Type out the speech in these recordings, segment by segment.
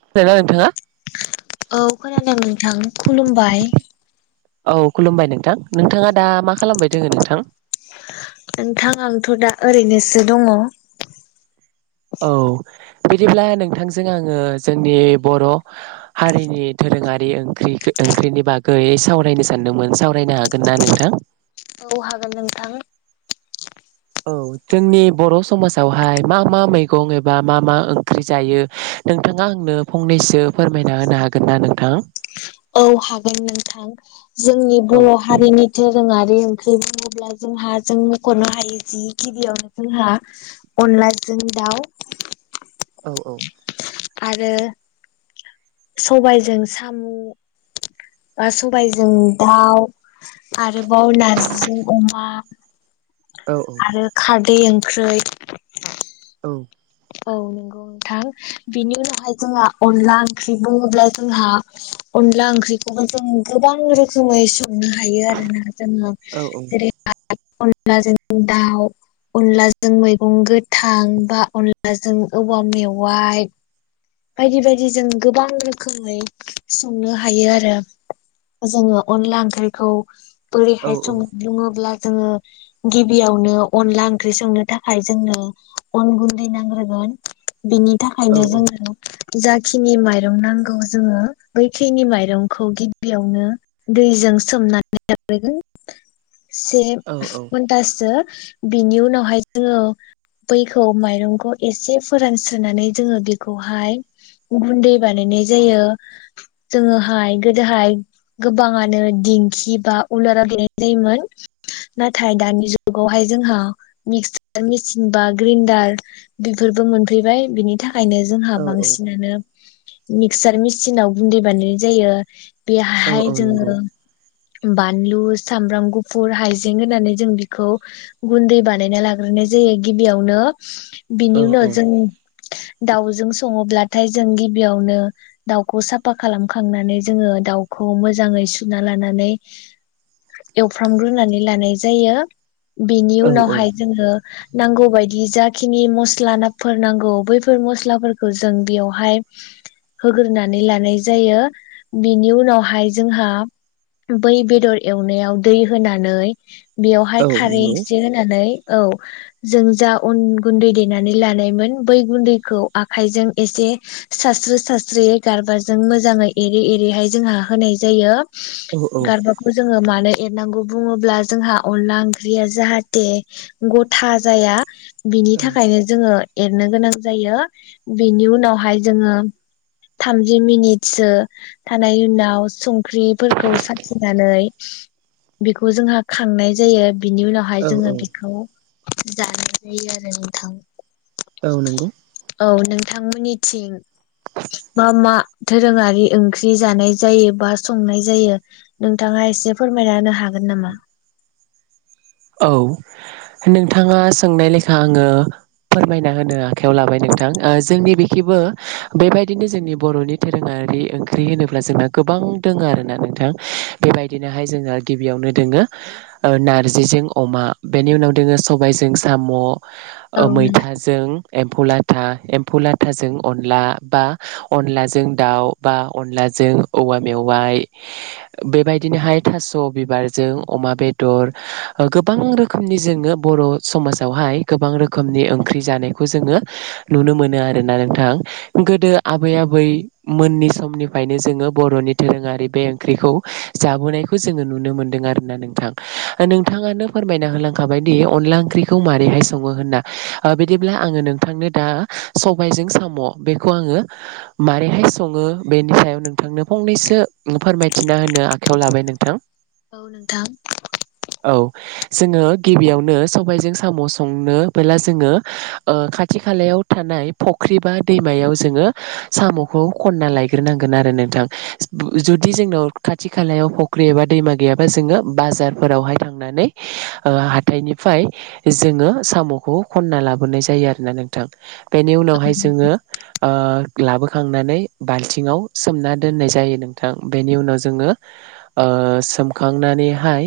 खोनादोंना नोंथाङा औ खोनादों नोंथां खुलुमबाय औ खुलुमबाय नोंथां नोंथाङा दा मा खालामबाय दोङो नोंथां नोंथां आंथ' दा ओरैनोसो दङ औ बिदिब्ला नोंथांजों आङो जोंनि बर' हारिनि दो रोङारि ओंख्रि ओंख्रिनि बागै सावरायनो सानदोंमोन सावरायनो हागोन ना नोंथां औ हागोन नोंथां औ जोंनि बर' समाजावहाय मा मा मैगं एबा मा मा ओंख्रि जायो नोंथाङा आंनो फंनैसो फोरमायना होनो हागोन ना नोंथां औ हागोन नोंथां जोंनि औ बर' हारिनि दोरोङारि ओं ओंख्रि बुङोब्ला जोंहा जों मख'नो हायो जि बियावनो जोंहा अनलाजों दाउ औ औ आरो सबायजों सामु बा सबायजों दाउ आरोबाव नारजिजों अमा [inaudible] आरो खारदै ओंख्रै औ औ नंगौ नोंथां बिनि उनावहाय जोंहा अनला ओंख्रि बुङोब्ला जोंहा अनला ओंख्रिखौबो जों गोबां रोखोमै स संनो हायो आरोना जोङो औ जेरै [unintelligible] अनलाजों दाउ अनलाजों मैगं गोथां बा अनला अनलाजों औवा मेवाइ बायदि बायदि जों गोबां रोखोमै संनो हायो आरो जोङो अनला ओंख्रिखौ औ बोरैहाय संङो बुङोब्ला जोङो गिबियावनो अनला ओंख्रि संनो थाखाय जोंनो अन गुन्दै नांग्रोगोन बिनि थाखायनो जोङो जाखिनि माइरं नांगौ जोङो बैखिनि माइरंखौ गिबियावनो दै जों सोमना [unintelligible] से घन्टासो बिनि उनावहाय जोङो बैखौ माइरंखौ एसे फोरानस्रोनानै जोङो बेखौहाय गुन्दै बानायनाय जायो जोङोहाय गोदोहाय गोबाङानो दिं खि बा उलाराव देनाय जायोमोन नाथाय दानि जुगावहाय जोंहा मिक्सार मिसिन बा ग्रिन्डार बेफोर बो मोनफैबाय बिनि थाखायनो जोंहा औ बांसिनानो मिक्सार मिसिनाव गुन्दै बानायनाय जायो औ बेहाय औ नंगौ जोङो बानलु, सामब्राम गुफुर, हाइजें होननानै जों बिखौ गुन्दै बानायना लाग्रो नाय जायो गिबियावनो औ बिनि उनाव औ जों दावजों सङोब्लाथाय जों गिबियावनो दाउखौ साफा खालामखांनानै जोङो दाउखौ मोजाङै सुना लानानै एवफ्रामग्रोनानै लानाय जायो। बेनि औ औ उनावहाय जोङो नांगौ बायदि जाखिनि मस्ला नाफोर नांगौ बैफोर मस्लाफोर खौ जों बेयावहाय होग्रोनानै लानाय जायो । बिनि उनावहाय जोंहा बै बेदर एवनायाव दै होनानै औ बेवहाय खारै नंगौ एसे होनानै औ जों जा अन गुन्दै देनानै लानायमोन बै गुन्दैखौ आखायजों एसे सास्रो सास्रोयै गारबाजों मोजाङै एरै एरैहाय जोंहा होनाय जायो। औ औ गारबाखौ जोङो मा नो एरनांगौ बुङोब्ला जोंहा अनला ओंख्रिया जाहाथे गथा जाया बिनि औ थाखायनो जोङो एरनो गोनां जायो । बेनि उनावहाय जोङो थामजि मिनिटसो थानाय उनाव संख्रिफोरखौ सखिनानै बेखौ जोंहा खांनाय जायो। बिनि उनावहाय औ जोङो बेखौ जानाय जायो आरो नोंथां। औ नंगौ। औ नोंथां मोननिथिं मा मा धोरोङारि ओंख्रि जानाय जायो बा संनाय जायो नोंथाङा एसे फोरमायनानो हागोन नामा? औ नोंथाङा सोंनाय लेखा आङो फोरमायना होनो आखायाव लाबाय नोंथां, ओ जोंनि बेखिबो बेबायदिनो जोंनि बर'नि धोरोङा रि ओंख्रि होनोब्ला जोंना गोबां दोङो आरोना नोंथां, बेबायदिनोहाय जोङो गिबियावनो दोङो ओ नारजिजों अमा बेनि उनाव दोङो सबायजों साम', औ ओ नोंथां मैथाजों एम्फौ लाथा, एम्फौ लाथाजों अनला बा अनलाजों दाउ बा अनला जों औवा मेवाइ बेबायदिनोहाय थास' बिबारजों अमा बेदर ओ गोबां रोखोमनि जोङो बर' समाजावहाय गोबां रोखोमनि ओंख्रि जानायखौ जोङो नुनो मोनो आरोना नोंथां। गोदो आबै आबै मोननि समनिफ्रायनो जोङो बर' फोरनि धोरोङारि बे ओंख्रिखौ जाबोनायखौ जोङो नुनो मोनदों आरो ना नोंथां। ओ नों थाङानो फोरमायना होलांखाबायदि अनला ओंख्रिखौ माबारैहाय सङो होन्ना, बिदिब्ला आङो नोंथांनो दा सबायजों साम' बेखौ आङो माबारैहाय सङो बेनि सायाव नोंथांनो फंनैसो फोरमायथिना होनो आखायाव लाबाय नोंथां। औ नोंथां। औ जोङो गिबियावनो सबायजों साम' संनोबोला जोङो ओ खाथि खालायाव थानाय फुख्रि बा दैमायाव जोङो साम'खौ खन्ना लायग्रोनांगोन आरो नोंथां‌। जुदि जोंनाव खाथि खालायाव फख्रि एबा दैमा गैाबा जोङो बारावहाय थांनानै हाथाइनिफ्राय जोङो साम'खौ खनना लाबोनाय जायो आरो ननानै थ बेनि उनावहाय जोङो लाबोखांनानै बाल्थिङाव सोमना दोननाय जायो नोंथां बेनि उनाव जोङो ओ सोमखांनानैहाय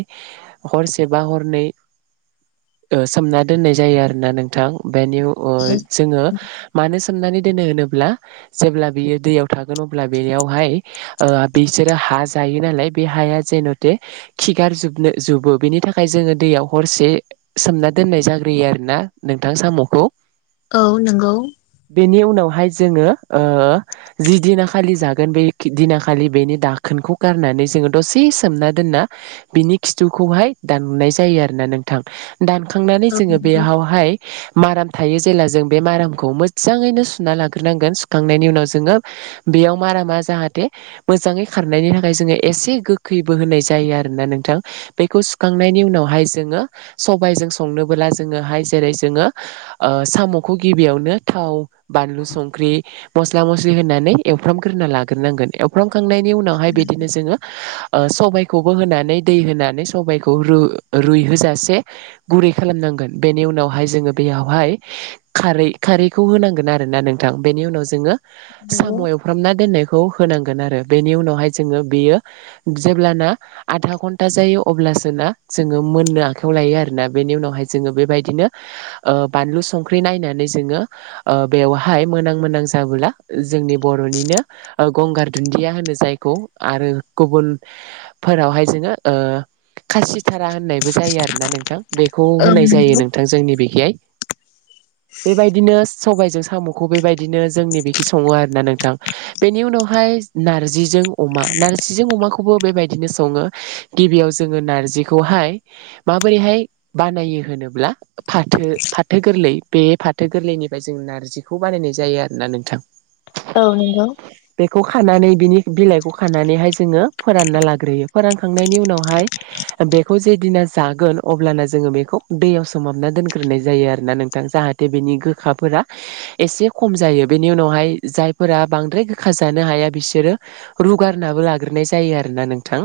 हरसेबा हरनै सोमना दोननाय जायो आरो ना नोंथां। बेनि ओ जोङो मानो सोमनानै मानो सोमनानै दानोलुनोब्ला जेब्ला बियो दैयाव थागोन अब्ला बेयावहाय ओ बिसोरो हा जायो नालाय बे हाया जेनेथे खिगार जोबनो जुबो बेनि थाखाय जोङो दैयाव हरसे सोमना दोननाय जाग्रोयो आरो ना नोंथां साम'खौ औ नंगौ बेनि उनावहाय जोङो जि दिना खालि जागोन बे दिनाखालि बेनि दाखोन खौ गारनानै जोंङो दसे सोमना दोनना बिनि खिथुखौहाय दाननाय जायो आरोना नोंथां दानखांनानै औ जोङो नंगौ बेयावहाय माराम थायो जेब्ला जों बे मारामखौ मोजाङैनो सुना लाग्रोनांगोन सुखांनायनि उनाव जोङो बेयाव मारा मा जाहाथे मोजाङै खारनायनि थाखाय जोङो एसे गोखैबो होनाय जायो आरोना नोंथां। बेखौ सुखांनायनि उनावहाय जोङो सबायजों संनोबोला जोङोहाय जेरै जोङो ओ साम'खौ गिबियावनो थाव बानलु संख्रि मस्ला मस्लि होननानै एमफ्राम गोरनायन उनाव बिनो जोङो सबाय खौबो होनानै। दै होनानै सबबायखौ रुइहजासे गुरै खालामनांगोन बेनि उनावहाय जोङो बे। बेयावहाय खारै खारैखौ होनांगोन आरोना नोंथां बेनि उनाव जोङो साम' नंगौ एवफ्रामना दोननाय। खौ होनांगोन आरो बेनि उनावहाय जोंङो बियो जेब्लाना आदा गन्थ दाज जायो अब्लासोना जोङो मोननो आखायाव लायो आरोना बेनि उनावहाय जोङो बेबायदिनो ओ बानलु संख्रि नायनानै ओ जोङो बेयावहाय मोनां मोनां जाबोला जोंनि बर'नि बिदिनो गंगार दुन्दिया होनो जायखौ आरो गुबुन फोरावहाय जोङो ओ खासिथारा होननायबो जायो आरोना नोंथां बेखौ औ होनाय जायो नंगौ नोंथां जोंनि बेखिहाय [inaudible] बेबायदिनो सबायजों साम'खौ बेबायदिनो जोंनि बेखि सङो आरोना नोंथां बेनि उनाव। हाय नारजिजों अमा नारजिजों अमाखौबो बेबायदिनो सङो। गिबियाव जोङो नारजिखौहाय माबोरैहाय बानायो होनोब्ला फाथो फाथो गोरलै बे फाथो गोरलैनिफ्राय जों नार्जिखौ बानायनाय जायो आरोना नोंथां। औ नंगौ। खौ खानानै बिनि बिलाइखौ खानानैहाय जोङो फोरानना लाग्रोयो फोरानखां उनावहाय बेखौ जेदिना जागोन अब्लाना जोङो बेखौ दैयाव सोमाबना दोनग्रोन। जायो आरोना नोंथां जाहाथे बेनि गोखाफोरा एसे खम जायो बेनि उनावहाय जायफोरा बांद्राय गोखा जानो हाया बिसोरो रुगारनाबो लाग्रोनाय जायो आरोना नोंथां।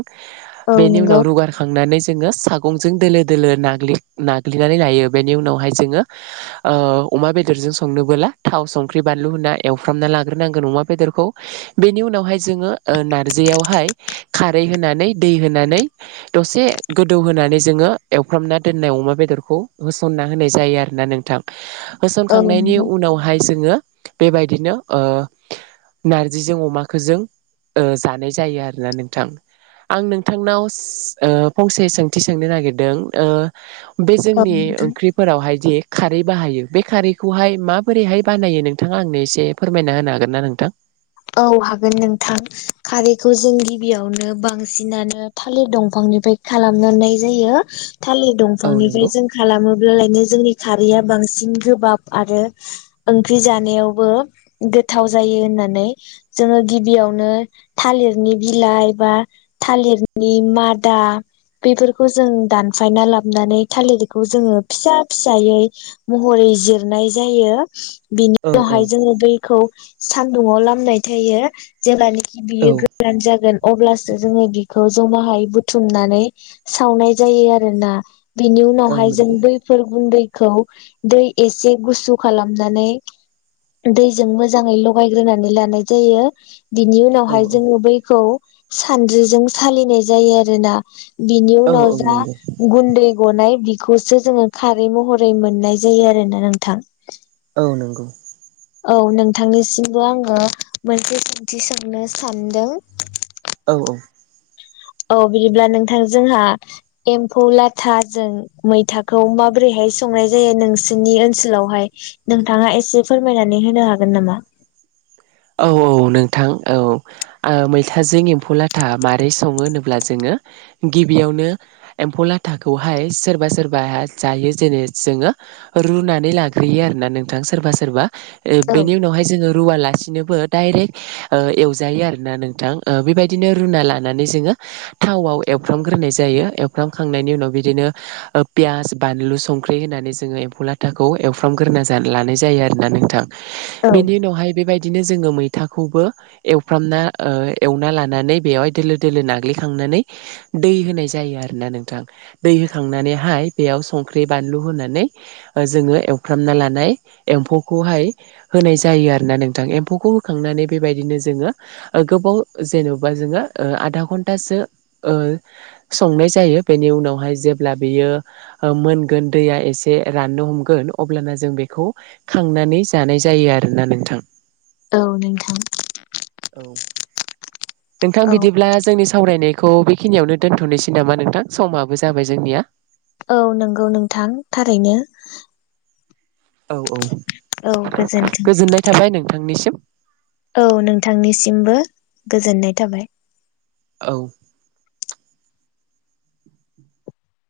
औ बेनि नंगौ उनाव रुगार खांनानै। जोङो सागंजों दोलो दोलो नाग्लि नाग्लिनानै लायो बेनि उनावहाय जोङो ओ अमा बेदरजों संनोबोला थाव संख्रि बानलु होनना एवफ्रामना लाग्रोनांगोन अमा बेदरखौ बेनि उनाव उनाव जो ओ नारजह खारै होनानै दै होनानै दसे गोदौ होनानै जोङो एवफ्रामना दोननाय अमा बेदरखौ होसननानै होनाय जायो आरोना नोंथां औ होसनखांनायनि नंगौ उनावहाय जोङो बेबायदिनो ओ नारजिजों अमाखौ जों ओ जानाय जायो आरोना नोंथां। आं नोंथांनाव ओ फंसे सोंथि सोंनो नागिरदों ओ बे जोंनि औ ओंख्रिफोरावहाय दि खारै बाहायो बे खारैखौहाय माबोरैहाय बानायो नोंथाङा आंनो एसे फोरमायना होनो हागोन ना नोंथां। औ हागोन नोंथां खारैखौ जों गिबियावनो बांसिनानो थालिर दंफां खालामनाय जायो थालिर औ दंफांनिफ्राय नंगौ जों खालामोबनो जोंनि खारैया बांसिन गोबाब आरो ओंख्रि जानायावबो गोथाव जायो होननानै जोङो गिबियावनो थालिरनि बिलाइ बा थालिरनि मादा आ। बेफोरखौ जों दानफायना लाबानै थालिरखौ जोङो फिसा फिसायै महरै जिरनाय जायो‌। बिनि औ औ उनावहाय जोङो बैखौ सान्दुंङाव लामनाय थायो जेब्लानि औ बियो गोरान जागोन अब्लासो जोङो बिखौ। जमाहायै बुथुमनानै सावनाय जायो आरोना। बिनि उनावहाय जों नंगौ बैफोर गुन्दै। खौ दै एसे गुसु खालामनानै दैजों मोजाङै लगायग्रोनानै लानाय जायो बिनि औ उनावहाय जोङो बैखौ सानद्रिजों सालिनाय जायो आरोना बिनि औ उनाव औ जा नंगौ गुन्दै गनाय बि खौसो जोङो खारै महरै मोननाय जायो आरोना नोंथां औ नंगौ औ नोंथांनिसिमबो आङो मोनसे सोंथि सोंनो सानदों औ औ औ बिदिब्ला नोंथां जोंहा एम्फौ लाथाजों मैथाखौ माबोरैहाय संनाय जायो नोंसिनि ओनसोलावहाय नोंथाङा एसे फोरमायनानै होनो हागोन नामा? [inaudible] औ औ नोंथां औ आ मैथाजों एम्फौ लाथा माबारै सङो होनोब्ला जोङो गिबियावनो एम्फौ लाथाखौहाय सोरबा सोरबा जायो जेरै जोङो रुनानै लाग्रोयो आरो ना नोंथां सोरबा सोरबा औ बेनि उनावहाय जोङो रुवा लासिनो नोबो डाइरेक्ट ओ एवजायो आरोना नोंथां ओ बेबायदिनो रुना लानानै जोङो थावाव एवफ्र्रामग्रोनाय जायो एवफ्र्रामखांनायनि उनाव बिदिनो ओ पियास बानलु संख्रि होनानै जोङो एम्फौ लाथाखौ एवफ्रामग्रोना जानो लानाय जायो आरोना नोंथां औ बिनि उनावहाय बेबायदि बिदिनो जोङो मैथाखौबो एवफ्रामना ओ एवना लानानै बेवहाय दोलो दोलो नाग्लिखांना नै दै होनाय जायो आरोना नोंथां दै होखांनानैहाय बेयाव संख्रि बानलु होना जोङो एवफ्रामना लानाय एम्फौखौहाय होनाय जायो आरोना नों थां एम्फौखौ होखांनानै बेबायदिनो जोङो ओ गोबाव जेन'बा जोङो ओ आधा घो ओ संनाय जायो बेनि उनावहाय जेब्ला बियो ओ मोनगोन दैया एसे राननो हमगोन अब्लाना जों बेखौ खांनानै जानाय जायो आरोना नोंथां औ नोंथां औ नोंथां औ बिदिब्ला जोंनि सावरायनायखौ खौ बेखिनियावनो दोन्थ'नोसै नामा नोंथां समाबो जाबाय जोंनिया औ नंगौ नोंथां थारैनो औ औ औ गोजोन्थों गोजोननाय थाबाय नोंथांनिसिम औ नोंथांनिसिमबो गोजोननाय थाबाय। औ